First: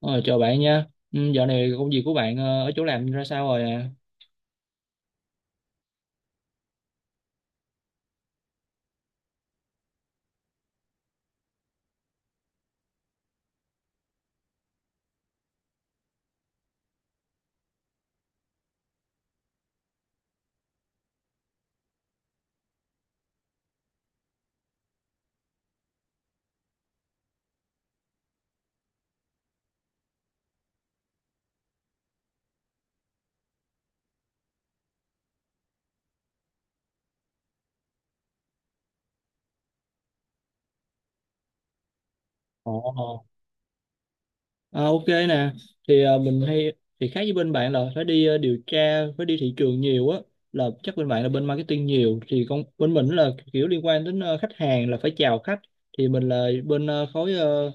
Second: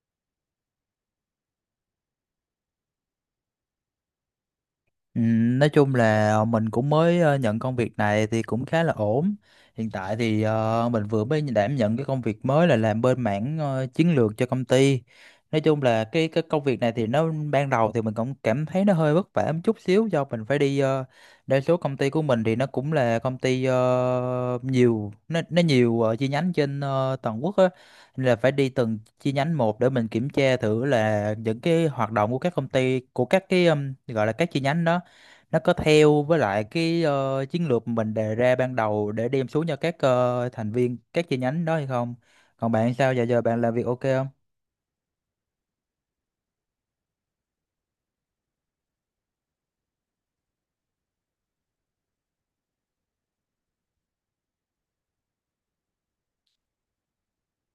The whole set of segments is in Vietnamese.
Ờ, Chào bạn nha. Dạo này công việc của bạn ở chỗ làm ra sao rồi à? Ừ, nói chung là mình cũng mới nhận công việc này thì cũng khá là ổn. Hiện tại thì mình vừa mới đảm nhận cái công việc mới là làm bên mảng chiến lược cho công ty. Nói chung là cái công việc này thì nó ban đầu thì mình cũng cảm thấy nó hơi vất vả một chút xíu do mình phải đi đa số công ty của mình thì nó cũng là công ty nhiều nó nhiều chi nhánh trên toàn quốc á, nên là phải đi từng chi nhánh một để mình kiểm tra thử là những cái hoạt động của các công ty của các cái, gọi là các chi nhánh đó nó có theo với lại cái chiến lược mình đề ra ban đầu để đem xuống cho các thành viên các chi nhánh đó hay không. Còn Ồ, bạn sao giờ ồ. giờ bạn làm việc ok không? À, Ok nè. Thì ờ, mình hay Thì khác với bên bạn là phải đi điều tra, phải đi thị trường nhiều á. Là chắc bên bạn là bên marketing nhiều. Thì con bên mình là kiểu liên quan đến khách hàng là phải chào khách. Thì mình là bên khối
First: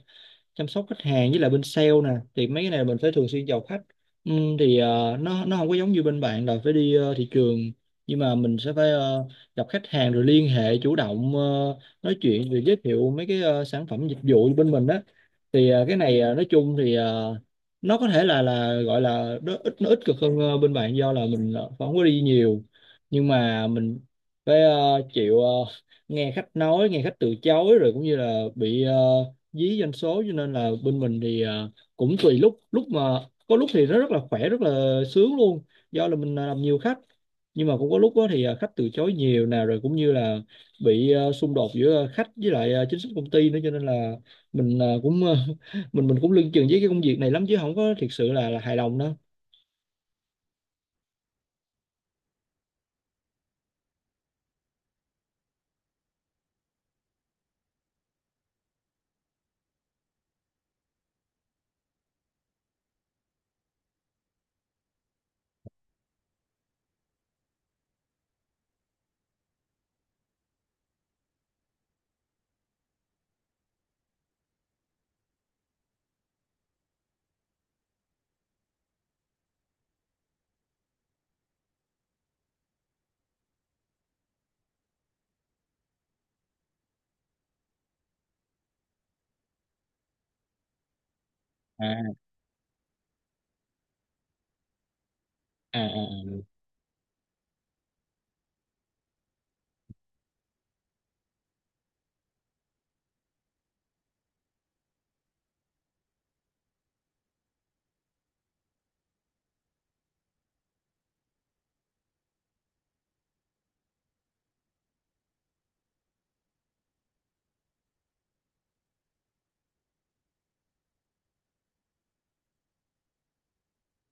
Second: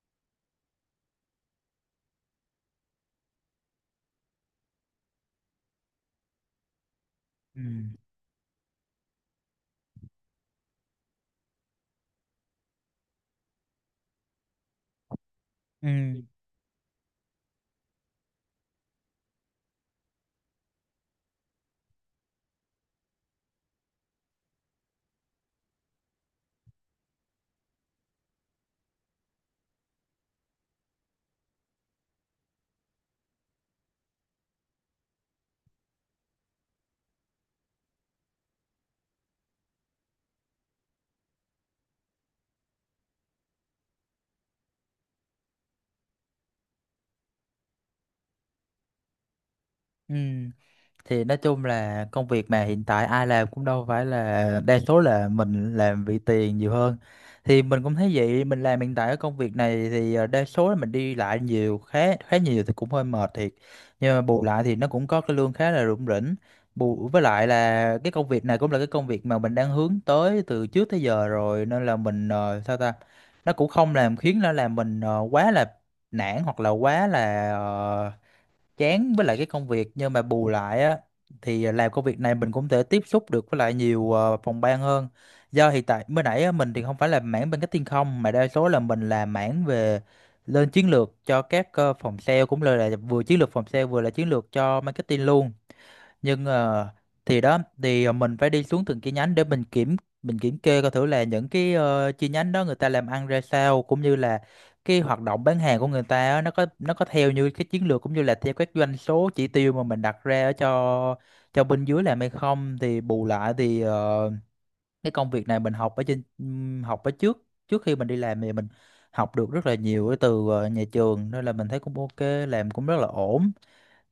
chăm sóc khách hàng với lại bên sale nè, thì mấy cái này mình phải thường xuyên chào khách. Ừ, nó không có giống như bên bạn là phải đi thị Ừ. trường, nhưng mà mình sẽ phải gặp khách hàng rồi liên hệ chủ động, nói chuyện rồi giới thiệu mấy cái sản phẩm dịch vụ bên mình đó. Thì ờ, cái này Ừ, ờ, Nói chung nó có thể là gọi là nó ít cực hơn bên bạn do là mình không có đi nhiều, nhưng mà mình phải chịu, nghe khách nói, nghe khách từ chối rồi cũng như là bị dí doanh số. Cho nên là bên mình cũng tùy lúc, lúc mà có lúc thì nó rất là khỏe, rất là sướng luôn do là mình làm nhiều khách. Nhưng mà cũng có lúc đó thì khách từ chối nhiều nào, rồi cũng như là bị xung đột giữa khách với lại chính sách công ty nữa, cho nên là mình mình cũng lưng chừng với cái công việc này lắm chứ không có thực sự là hài lòng đâu. ừ, thì nói chung là công việc mà hiện tại ai làm cũng đâu phải, là đa số là mình làm vì tiền nhiều hơn. Thì mình cũng thấy vậy. Mình làm hiện tại ở công việc này thì đa số là mình đi lại nhiều, khá khá nhiều thì cũng hơi mệt thiệt. Nhưng mà bù lại thì nó cũng có cái lương khá là rủng rỉnh. Bù với lại là cái công việc này cũng là cái công việc mà mình đang hướng tới từ trước tới giờ rồi, nên là mình sao ta, nó cũng không làm khiến nó làm mình quá là nản hoặc là quá là chán với lại cái công việc. Nhưng mà bù lại á, thì làm công việc này mình cũng thể tiếp xúc được với lại nhiều phòng ban hơn. Do hiện tại mới nãy á, mình thì không phải là mảng bên cái thiên không mà đa số là mình làm mảng về lên chiến lược cho các à phòng sale, cũng là vừa chiến lược phòng sale vừa là chiến lược cho marketing luôn. à à Nhưng à. Thì đó, thì mình phải đi xuống từng chi nhánh để mình kiểm kê coi thử là những cái chi nhánh đó người ta làm ăn ra sao, cũng như là cái hoạt động bán hàng của người ta á, nó có theo như cái chiến lược cũng như là theo các doanh số chỉ tiêu mà mình đặt ra ở cho bên dưới làm hay không. Thì bù lại thì cái công việc này mình học ở trên, học ở trước trước khi mình đi làm thì mình học được rất là nhiều từ nhà trường, nên là mình thấy cũng ok, làm cũng rất là ổn.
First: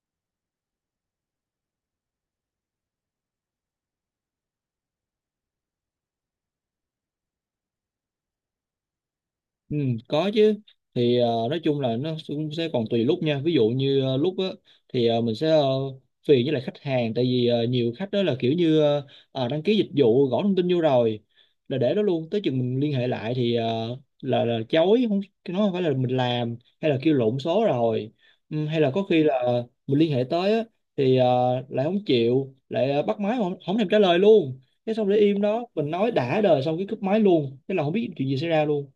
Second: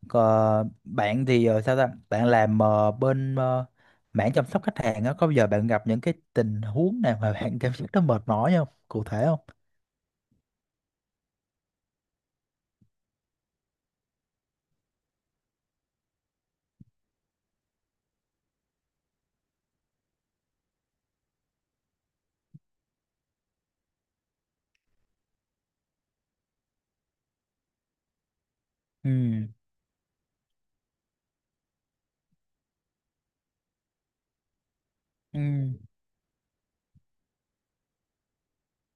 Còn bạn thì sao ta? Bạn làm bên mảng chăm sóc khách hàng á, có bao giờ bạn gặp những cái tình huống nào mà bạn cảm giác nó mệt mỏi không? Cụ thể không? Ừ, có chứ. Nói chung là nó cũng sẽ còn tùy lúc nha. Ví dụ như lúc á thì ờ, mình sẽ ờ, phiền với lại khách hàng, tại vì nhiều khách đó là kiểu như, đăng ký dịch vụ gõ thông tin vô rồi là để đó luôn, tới chừng mình liên hệ lại là chối. Không, nó không phải là mình làm hay là kêu lộn số rồi. Ừ, hay là có khi Ừ, là mình liên hệ tới á thì ờ, lại không chịu, lại bắt máy mà không thèm trả lời luôn. Thế xong để ừ, im đó, mình nói đã đời xong cái cúp máy luôn, thế là không biết chuyện gì xảy ra luôn.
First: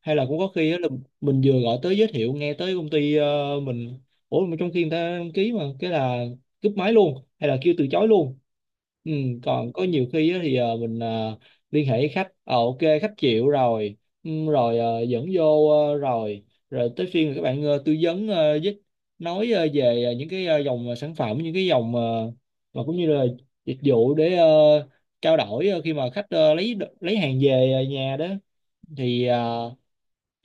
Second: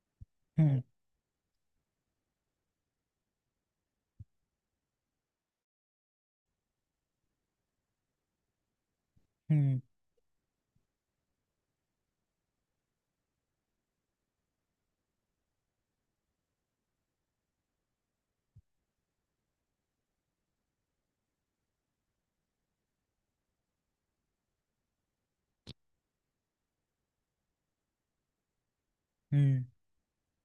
Hay là cũng có ừ, khi á là mình vừa gọi tới giới thiệu nghe tới công ty mình, ủa mà trong khi người ta đăng ký mà cái là cúp máy luôn hay là kêu từ chối luôn. Ừ, ừ, còn có nhiều khi á thì ờ, mình ờ, liên hệ với khách, ok khách chịu rồi. Ừ, rồi dẫn vô, rồi rồi tới phiên các bạn tư vấn với nói về những cái dòng sản phẩm, những cái dòng mà cũng như là dịch vụ để trao đổi khi mà khách lấy hàng về nhà đó. Thì ừ, ờ,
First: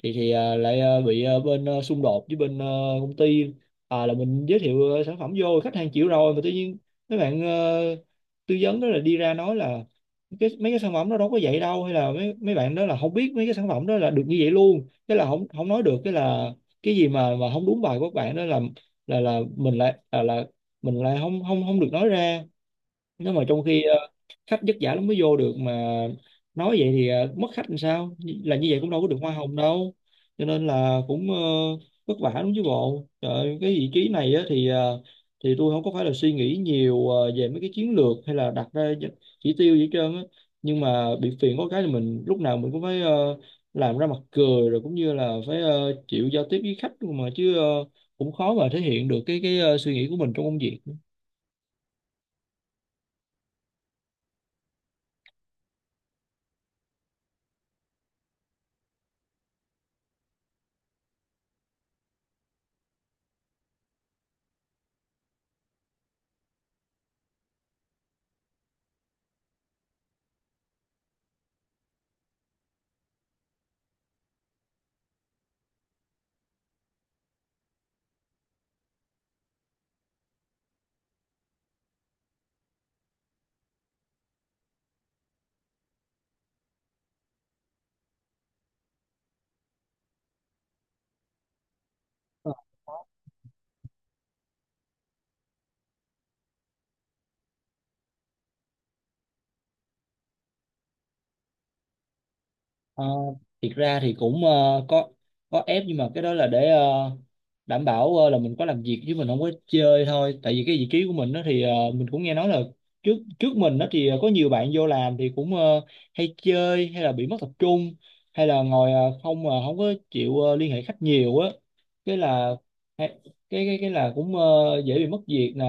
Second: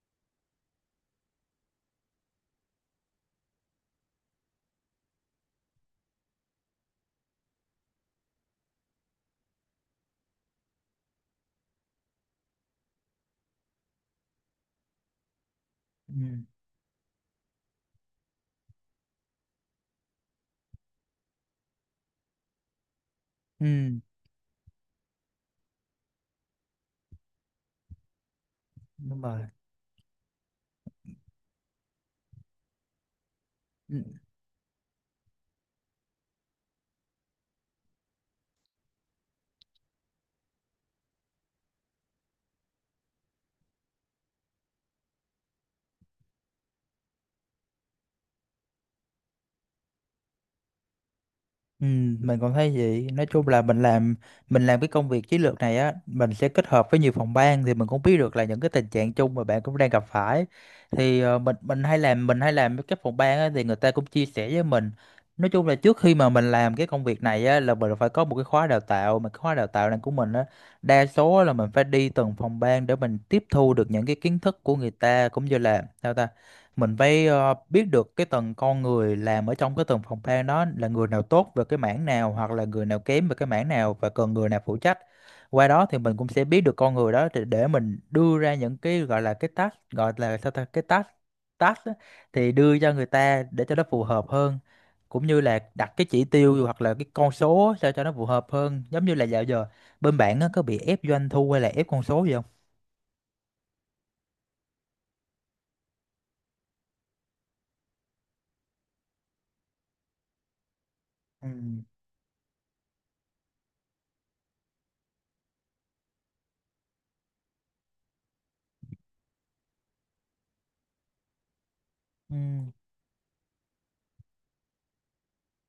thì à, Lại bị bên xung đột với bên công ty. Là mình giới thiệu sản phẩm vô, khách hàng chịu rồi mà tự nhiên mấy bạn tư vấn đó là đi ra nói là cái mấy cái sản phẩm đó đâu có vậy đâu, hay là mấy mấy bạn đó là không biết mấy cái sản phẩm đó là được như vậy luôn, cái là không không nói được. Cái ừ, là cái gì mà không đúng bài của các bạn đó, là là mình lại là mình lại không không không được nói ra. Nếu mà trong khi ừ, khách vất vả lắm mới vô được mà nói vậy thì mất khách làm sao, là như vậy cũng đâu có được đúng hoa rồi. hồng đâu. Cho nên là cũng vất vả lắm chứ bộ. Trời ơi, cái vị trí này á, thì tôi không có phải là suy nghĩ nhiều về mấy cái chiến lược hay là đặt ra những chỉ tiêu gì hết trơn á. Nhưng mà bị phiền có cái là mình lúc nào mình cũng phải làm ra mặt cười, rồi cũng như là phải chịu giao tiếp với khách luôn mà chứ. Ờ, Cũng khó mà thể hiện được cái suy nghĩ của mình trong công việc. Ừ, mình cũng thấy vậy. Nói chung là mình làm cái công việc chiến lược này á, mình sẽ kết hợp với nhiều phòng ban thì mình cũng biết được là những cái tình trạng chung mà bạn cũng đang gặp phải. Thì mình hay làm với các phòng ban á thì người ta cũng chia sẻ với mình. Nói chung là trước khi mà mình làm cái công việc này á là mình phải có một cái khóa đào tạo, mà cái khóa đào tạo này của mình á, đa số là mình phải đi từng phòng ban để mình tiếp thu được những cái kiến thức của người ta, cũng như là sao ta, mình phải biết được cái tầng con người làm ở trong cái tầng phòng ban đó là người nào tốt về cái mảng nào hoặc là người nào kém về cái mảng nào và cần người nào phụ trách. Qua đó thì mình cũng sẽ biết được con người đó để mình đưa ra những cái gọi là cái task, gọi là sao ta, cái task task á, thì đưa cho người ta để cho nó phù hợp hơn. Cũng như là đặt cái chỉ tiêu hoặc là cái con số sao cho nó phù hợp hơn. Giống như là dạo giờ bên bạn á, có bị ép doanh thu hay là ép con số gì không? Ờ, thiệt ra thì cũng có có ép, nhưng mà cái đó là để đảm bảo là mình có làm việc chứ mình không có chơi thôi. Tại vì cái vị trí của mình đó Ừ. Mình cũng nghe nói là trước trước mình đó có nhiều bạn vô làm thì cũng hay chơi, hay là bị mất tập trung, hay là ngồi không mà không có chịu liên hệ khách nhiều á. Cái Ừ. là hay- cái là cũng dễ bị mất việc nè.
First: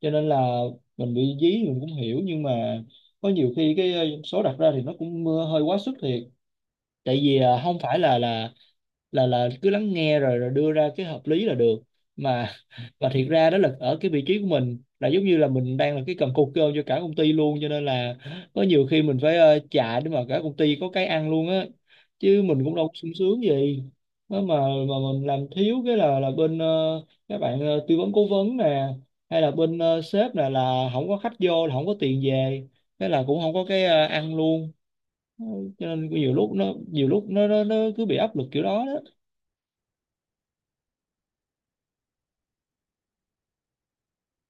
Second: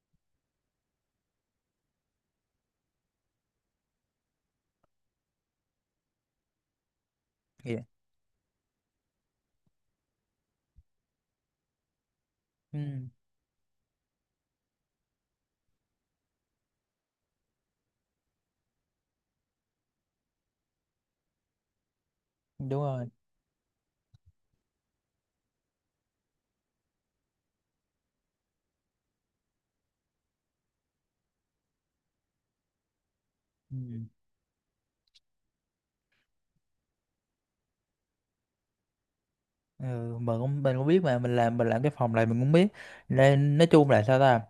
Cho nên là mình bị dí mình cũng hiểu, nhưng mà có nhiều khi cái số đặt ra thì nó cũng hơi quá sức thiệt. Tại vì không Dạ. phải là cứ lắng nghe rồi rồi đưa ra cái hợp lý là được mà. Ừ. Mà thiệt ra đó là ở cái vị trí của mình là giống như là mình đang là cái cần cột cơm cho cả công ty luôn, cho nên là có nhiều khi mình phải chạy để mà cả công ty có cái ăn luôn á, chứ mình cũng Đúng đâu có rồi. sung sướng gì. Đó mà mình làm thiếu cái là bên các bạn tư vấn cố vấn nè, hay là bên sếp nè, là không có khách vô là không có tiền về, thế là cũng không có Ừ. cái ăn luôn. Ừ, cho nên nhiều lúc nó, nó cứ bị áp lực kiểu đó đó. Ừ, mình cũng biết mà mình làm cái phòng này, mình cũng biết, nên nói chung là sao ta,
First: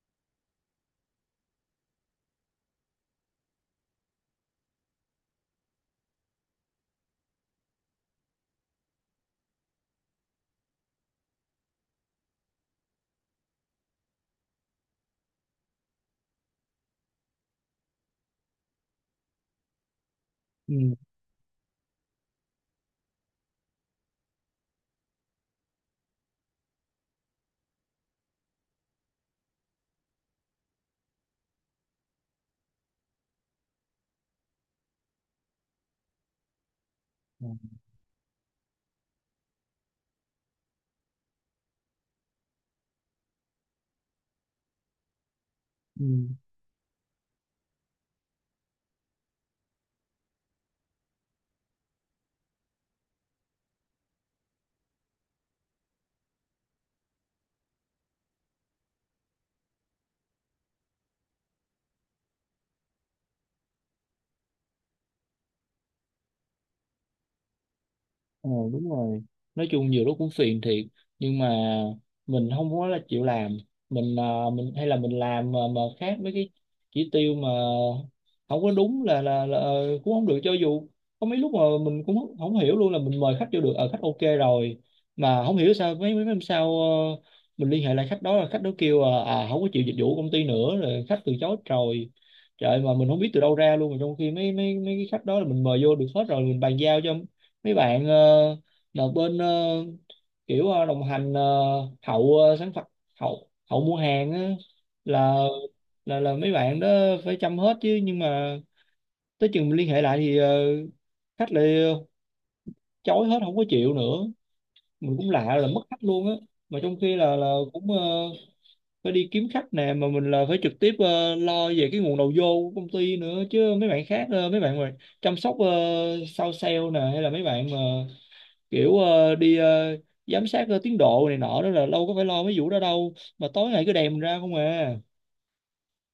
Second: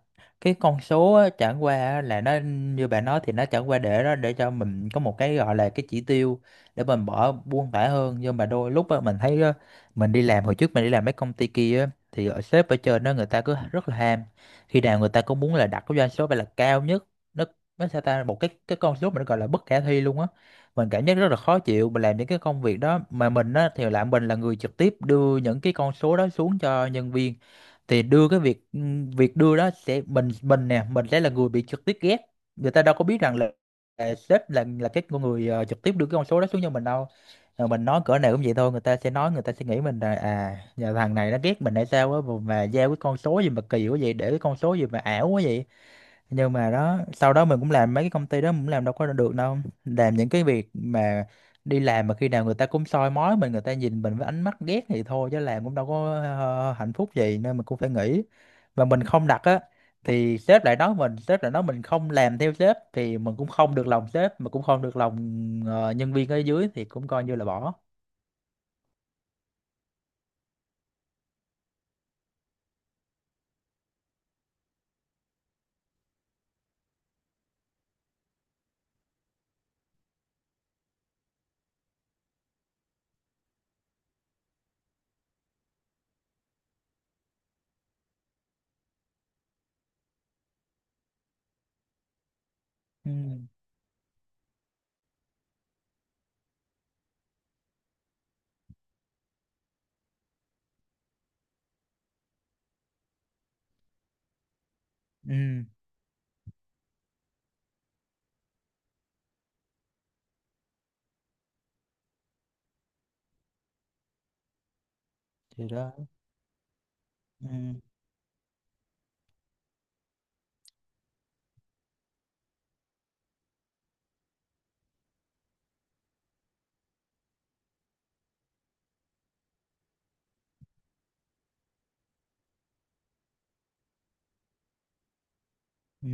cái con số á, chẳng qua á, là nó như bạn nói, thì nó chẳng qua để đó để cho mình có một cái gọi là cái chỉ tiêu, để mình bỏ buông thả hơn. Nhưng mà đôi lúc á, mình thấy á, mình đi làm hồi trước, mình đi làm mấy công ty kia á, thì ở sếp ở trên đó người ta cứ rất là ham. Khi nào người ta cũng muốn là đặt cái doanh số phải là cao nhất. Nó nó sao ta, một cái con số mà nó gọi là bất khả thi luôn á. Ừ. Mình cảm giác rất là khó chịu. Mình làm những cái công việc đó mà mình á thì là mình là người trực tiếp đưa những cái con số đó xuống cho nhân viên. Thì đưa cái việc, ừ, việc đưa đó sẽ, mình nè, mình sẽ là người bị trực tiếp ghét. Người ta đâu có biết rằng là sếp, là cái con người trực tiếp đưa cái con số đó xuống cho mình đâu. Mình nói cỡ nào cũng vậy thôi, người ta sẽ nói, người ta sẽ nghĩ mình là, à, nhà thằng này nó ghét mình hay sao á, mà giao cái con số gì mà kỳ quá vậy, để cái con số gì mà ảo quá vậy. Ừ. Nhưng mà đó, sau đó mình cũng làm mấy cái công ty đó, mình cũng làm đâu có được đâu. Làm những cái việc mà đi làm mà khi nào người ta cũng soi mói mình, người ta nhìn mình với ánh mắt ghét thì thôi, chứ làm cũng đâu có hạnh phúc gì, nên mình cũng phải nghỉ. Và mình không đặt á, thì sếp lại nói mình không làm theo sếp, thì mình cũng không được lòng sếp mà cũng không được lòng nhân viên ở dưới, thì cũng coi như là bỏ. Ờ đúng rồi, nói chung nhiều lúc cũng phiền thiệt, nhưng mà mình không có là chịu làm. Mình à, mình hay là Mình làm mà khác mấy cái chỉ tiêu mà không có đúng là cũng không được. Cho dù có mấy lúc mà mình cũng không không hiểu luôn là mình mời khách vô được ở khách ok rồi mà không hiểu sao mấy mấy năm sau mình liên hệ lại khách đó, là khách đó kêu à không có chịu dịch vụ công ty nữa rồi, khách từ chối rồi. Trời, mà mình Ừ, không biết từ đâu ra luôn, mà trong khi mấy mấy mấy cái khách đó là mình mời vô được hết rồi, mình bàn giao cho mấy bạn ờ, là bên kiểu đồng hành hậu sản phẩm, hậu hậu mua hàng á, là ừ. là mấy bạn đó phải chăm hết chứ. Nhưng mà tới chừng mình liên hệ lại khách lại chối hết, không có chịu nữa. Mình cũng lạ là Thì mất đó. khách luôn á. Mà trong khi là Ừ. cũng phải đi kiếm khách nè, mà mình là phải trực tiếp lo về cái nguồn đầu vô của công ty nữa, chứ mấy bạn khác mấy bạn mà chăm sóc sau sale nè, hay là mấy bạn mà kiểu đi giám sát tiến độ này nọ đó là đâu có phải lo mấy vụ đó đâu, mà tối ngày cứ đèm ra không à. Ừ.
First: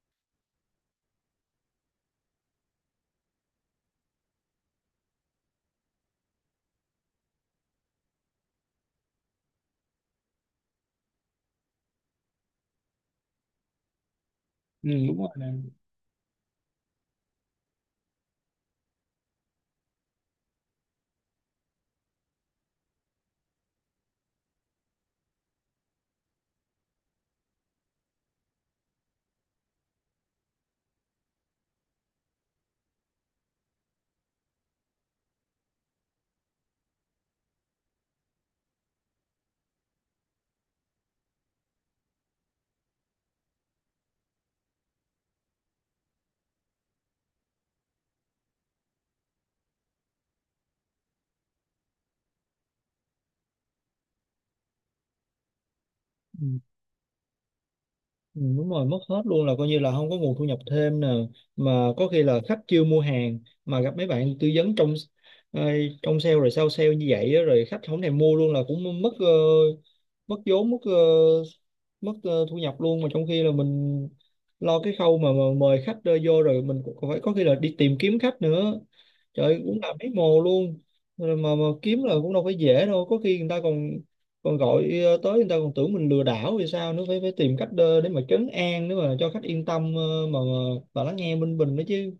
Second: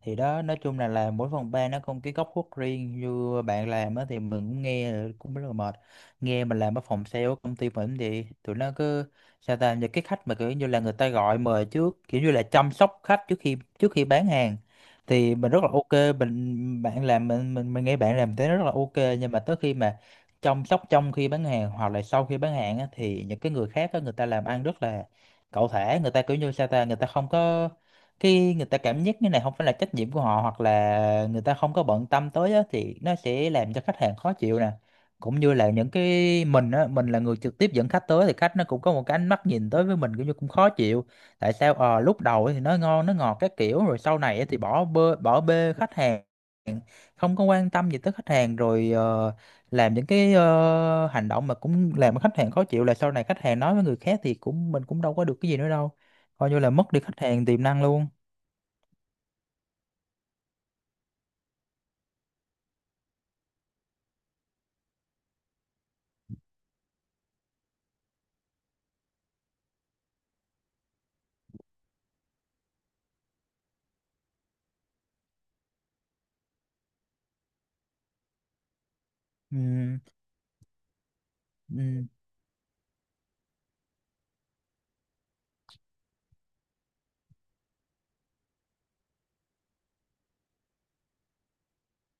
Thì đó, nói chung là làm mỗi phòng ban nó có một cái góc khuất riêng. Như bạn làm á thì mình cũng nghe là cũng rất là mệt. Nghe mình làm ở phòng sale ở công ty mình thì tụi nó cứ sao ta, những cái khách mà kiểu như là người ta gọi mời trước, kiểu như là chăm sóc khách trước khi bán hàng, Ừ, đúng rồi thì nè. mình rất là ok. Mình bạn làm, mình nghe bạn làm thế rất là ok. Nhưng mà tới khi mà chăm sóc trong khi bán hàng hoặc là sau khi bán hàng á, thì những cái người khác á, người ta làm ăn rất là cẩu thả, người ta kiểu như sao ta, người ta không có, khi người ta cảm giác như này không phải là trách nhiệm của họ hoặc là người ta không có bận tâm tới á, thì nó sẽ làm cho khách hàng khó chịu nè. Cũng như là những cái mình á, mình là người trực tiếp dẫn khách tới thì khách nó cũng có một cái ánh mắt nhìn tới với mình cũng như cũng khó chịu. Tại sao lúc đầu thì nó ngon nó ngọt các kiểu, rồi sau này thì bỏ bê, bỏ bê khách hàng, không có quan tâm gì tới khách hàng, rồi làm những cái hành động mà cũng làm cho khách hàng khó chịu, là sau này khách hàng nói với người khác thì cũng mình cũng đâu có được cái gì nữa đâu, Ừ, coi như là mất đi khách hàng tiềm năng luôn. ừ, đúng rồi, mất hết luôn, là coi như là không có nguồn thu nhập thêm nè. Mà có khi là khách chưa mua hàng mà gặp mấy bạn tư vấn trong ờ, trong sale rồi sau sale như vậy á, rồi khách không thèm mua luôn là cũng mất mất vốn, mất thu nhập luôn. Mà trong khi là mình lo cái khâu mà mời khách vô rồi mình cũng phải có khi là đi tìm kiếm khách nữa, trời cũng là Ừ, mấy mồ luôn. Rồi mà kiếm ừ, là cũng đâu phải dễ đâu, có khi người ta còn còn gọi tới người ta còn tưởng mình lừa đảo thì sao nữa, phải phải tìm cách để mà trấn an nữa mà cho khách yên tâm, mà lắng nghe bên mình đó chứ.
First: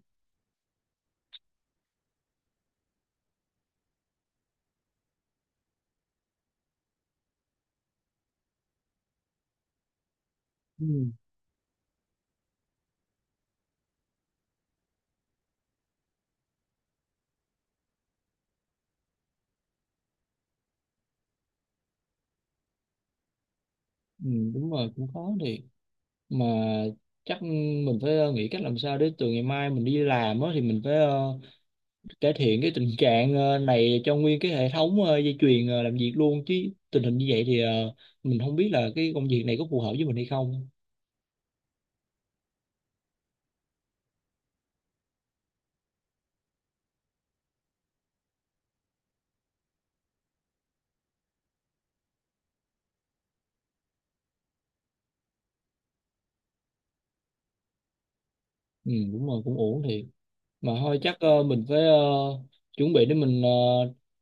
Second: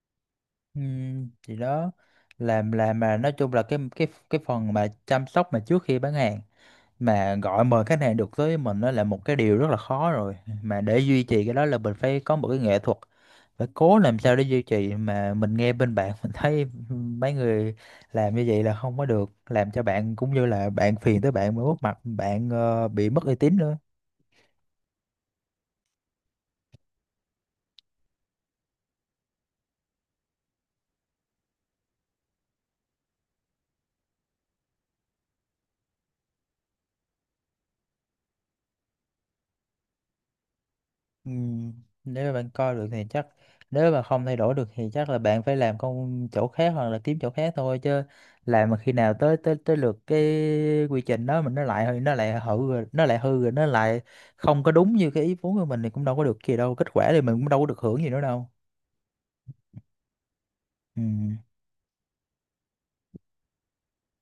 ừ, thì đó. Làm mà nói chung là cái phần mà chăm sóc mà trước khi bán hàng, mà gọi mời khách hàng được tới mình, đó là một cái điều rất là khó rồi. Mà Ừ, để duy trì cái đó là mình phải có một cái nghệ thuật, phải cố làm sao để duy trì. Mà mình nghe bên bạn mình thấy mấy người làm như vậy là không có được, làm cho bạn cũng như là bạn, phiền tới bạn mà mất mặt bạn, bị mất uy tín nữa. ừ, đúng rồi, cũng khó thiệt mà. Chắc mình phải nghĩ cách làm sao để từ ngày mai mình đi làm á thì mình phải cải thiện cái tình trạng này cho nguyên cái hệ thống dây chuyền làm việc luôn chứ. Tình hình như vậy mình không biết là cái công việc này có phù hợp với mình hay không. Ừ, nếu mà bạn coi được thì chắc, nếu mà không thay đổi được thì chắc là bạn phải làm công chỗ khác hoặc là kiếm chỗ khác thôi chứ. Làm mà khi nào tới tới tới lượt cái quy trình đó mình, nó lại hư rồi, nó lại hư rồi, nó lại không có đúng như cái ý muốn của mình thì cũng đâu có được gì đâu, kết quả thì mình cũng đâu có được hưởng gì nữa đâu. Ừ, đúng rồi, cũng ổn thiệt mà. Thôi chắc Ừ, mình phải chuẩn bị để mình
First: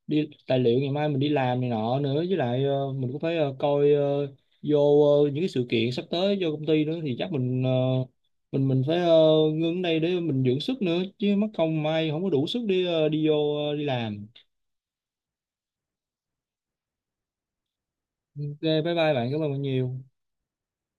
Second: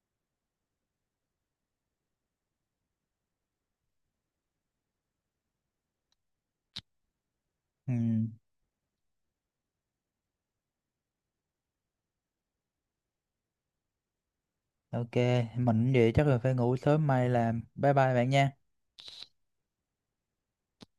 đi tài liệu ngày mai mình đi làm này nọ nữa, với lại mình cũng phải coi vô những cái sự kiện sắp tới vô công ty nữa, thì chắc mình ờ, ừ, mình mình phải ngưng ở đây để mình dưỡng sức nữa, chứ mất công mai không có đủ sức đi đi vô đi làm. ok. Mình vậy chắc là phải ngủ sớm mai làm. Bye bye bạn Ừ, nha. ok bye bye bạn, cảm ơn bạn nhiều.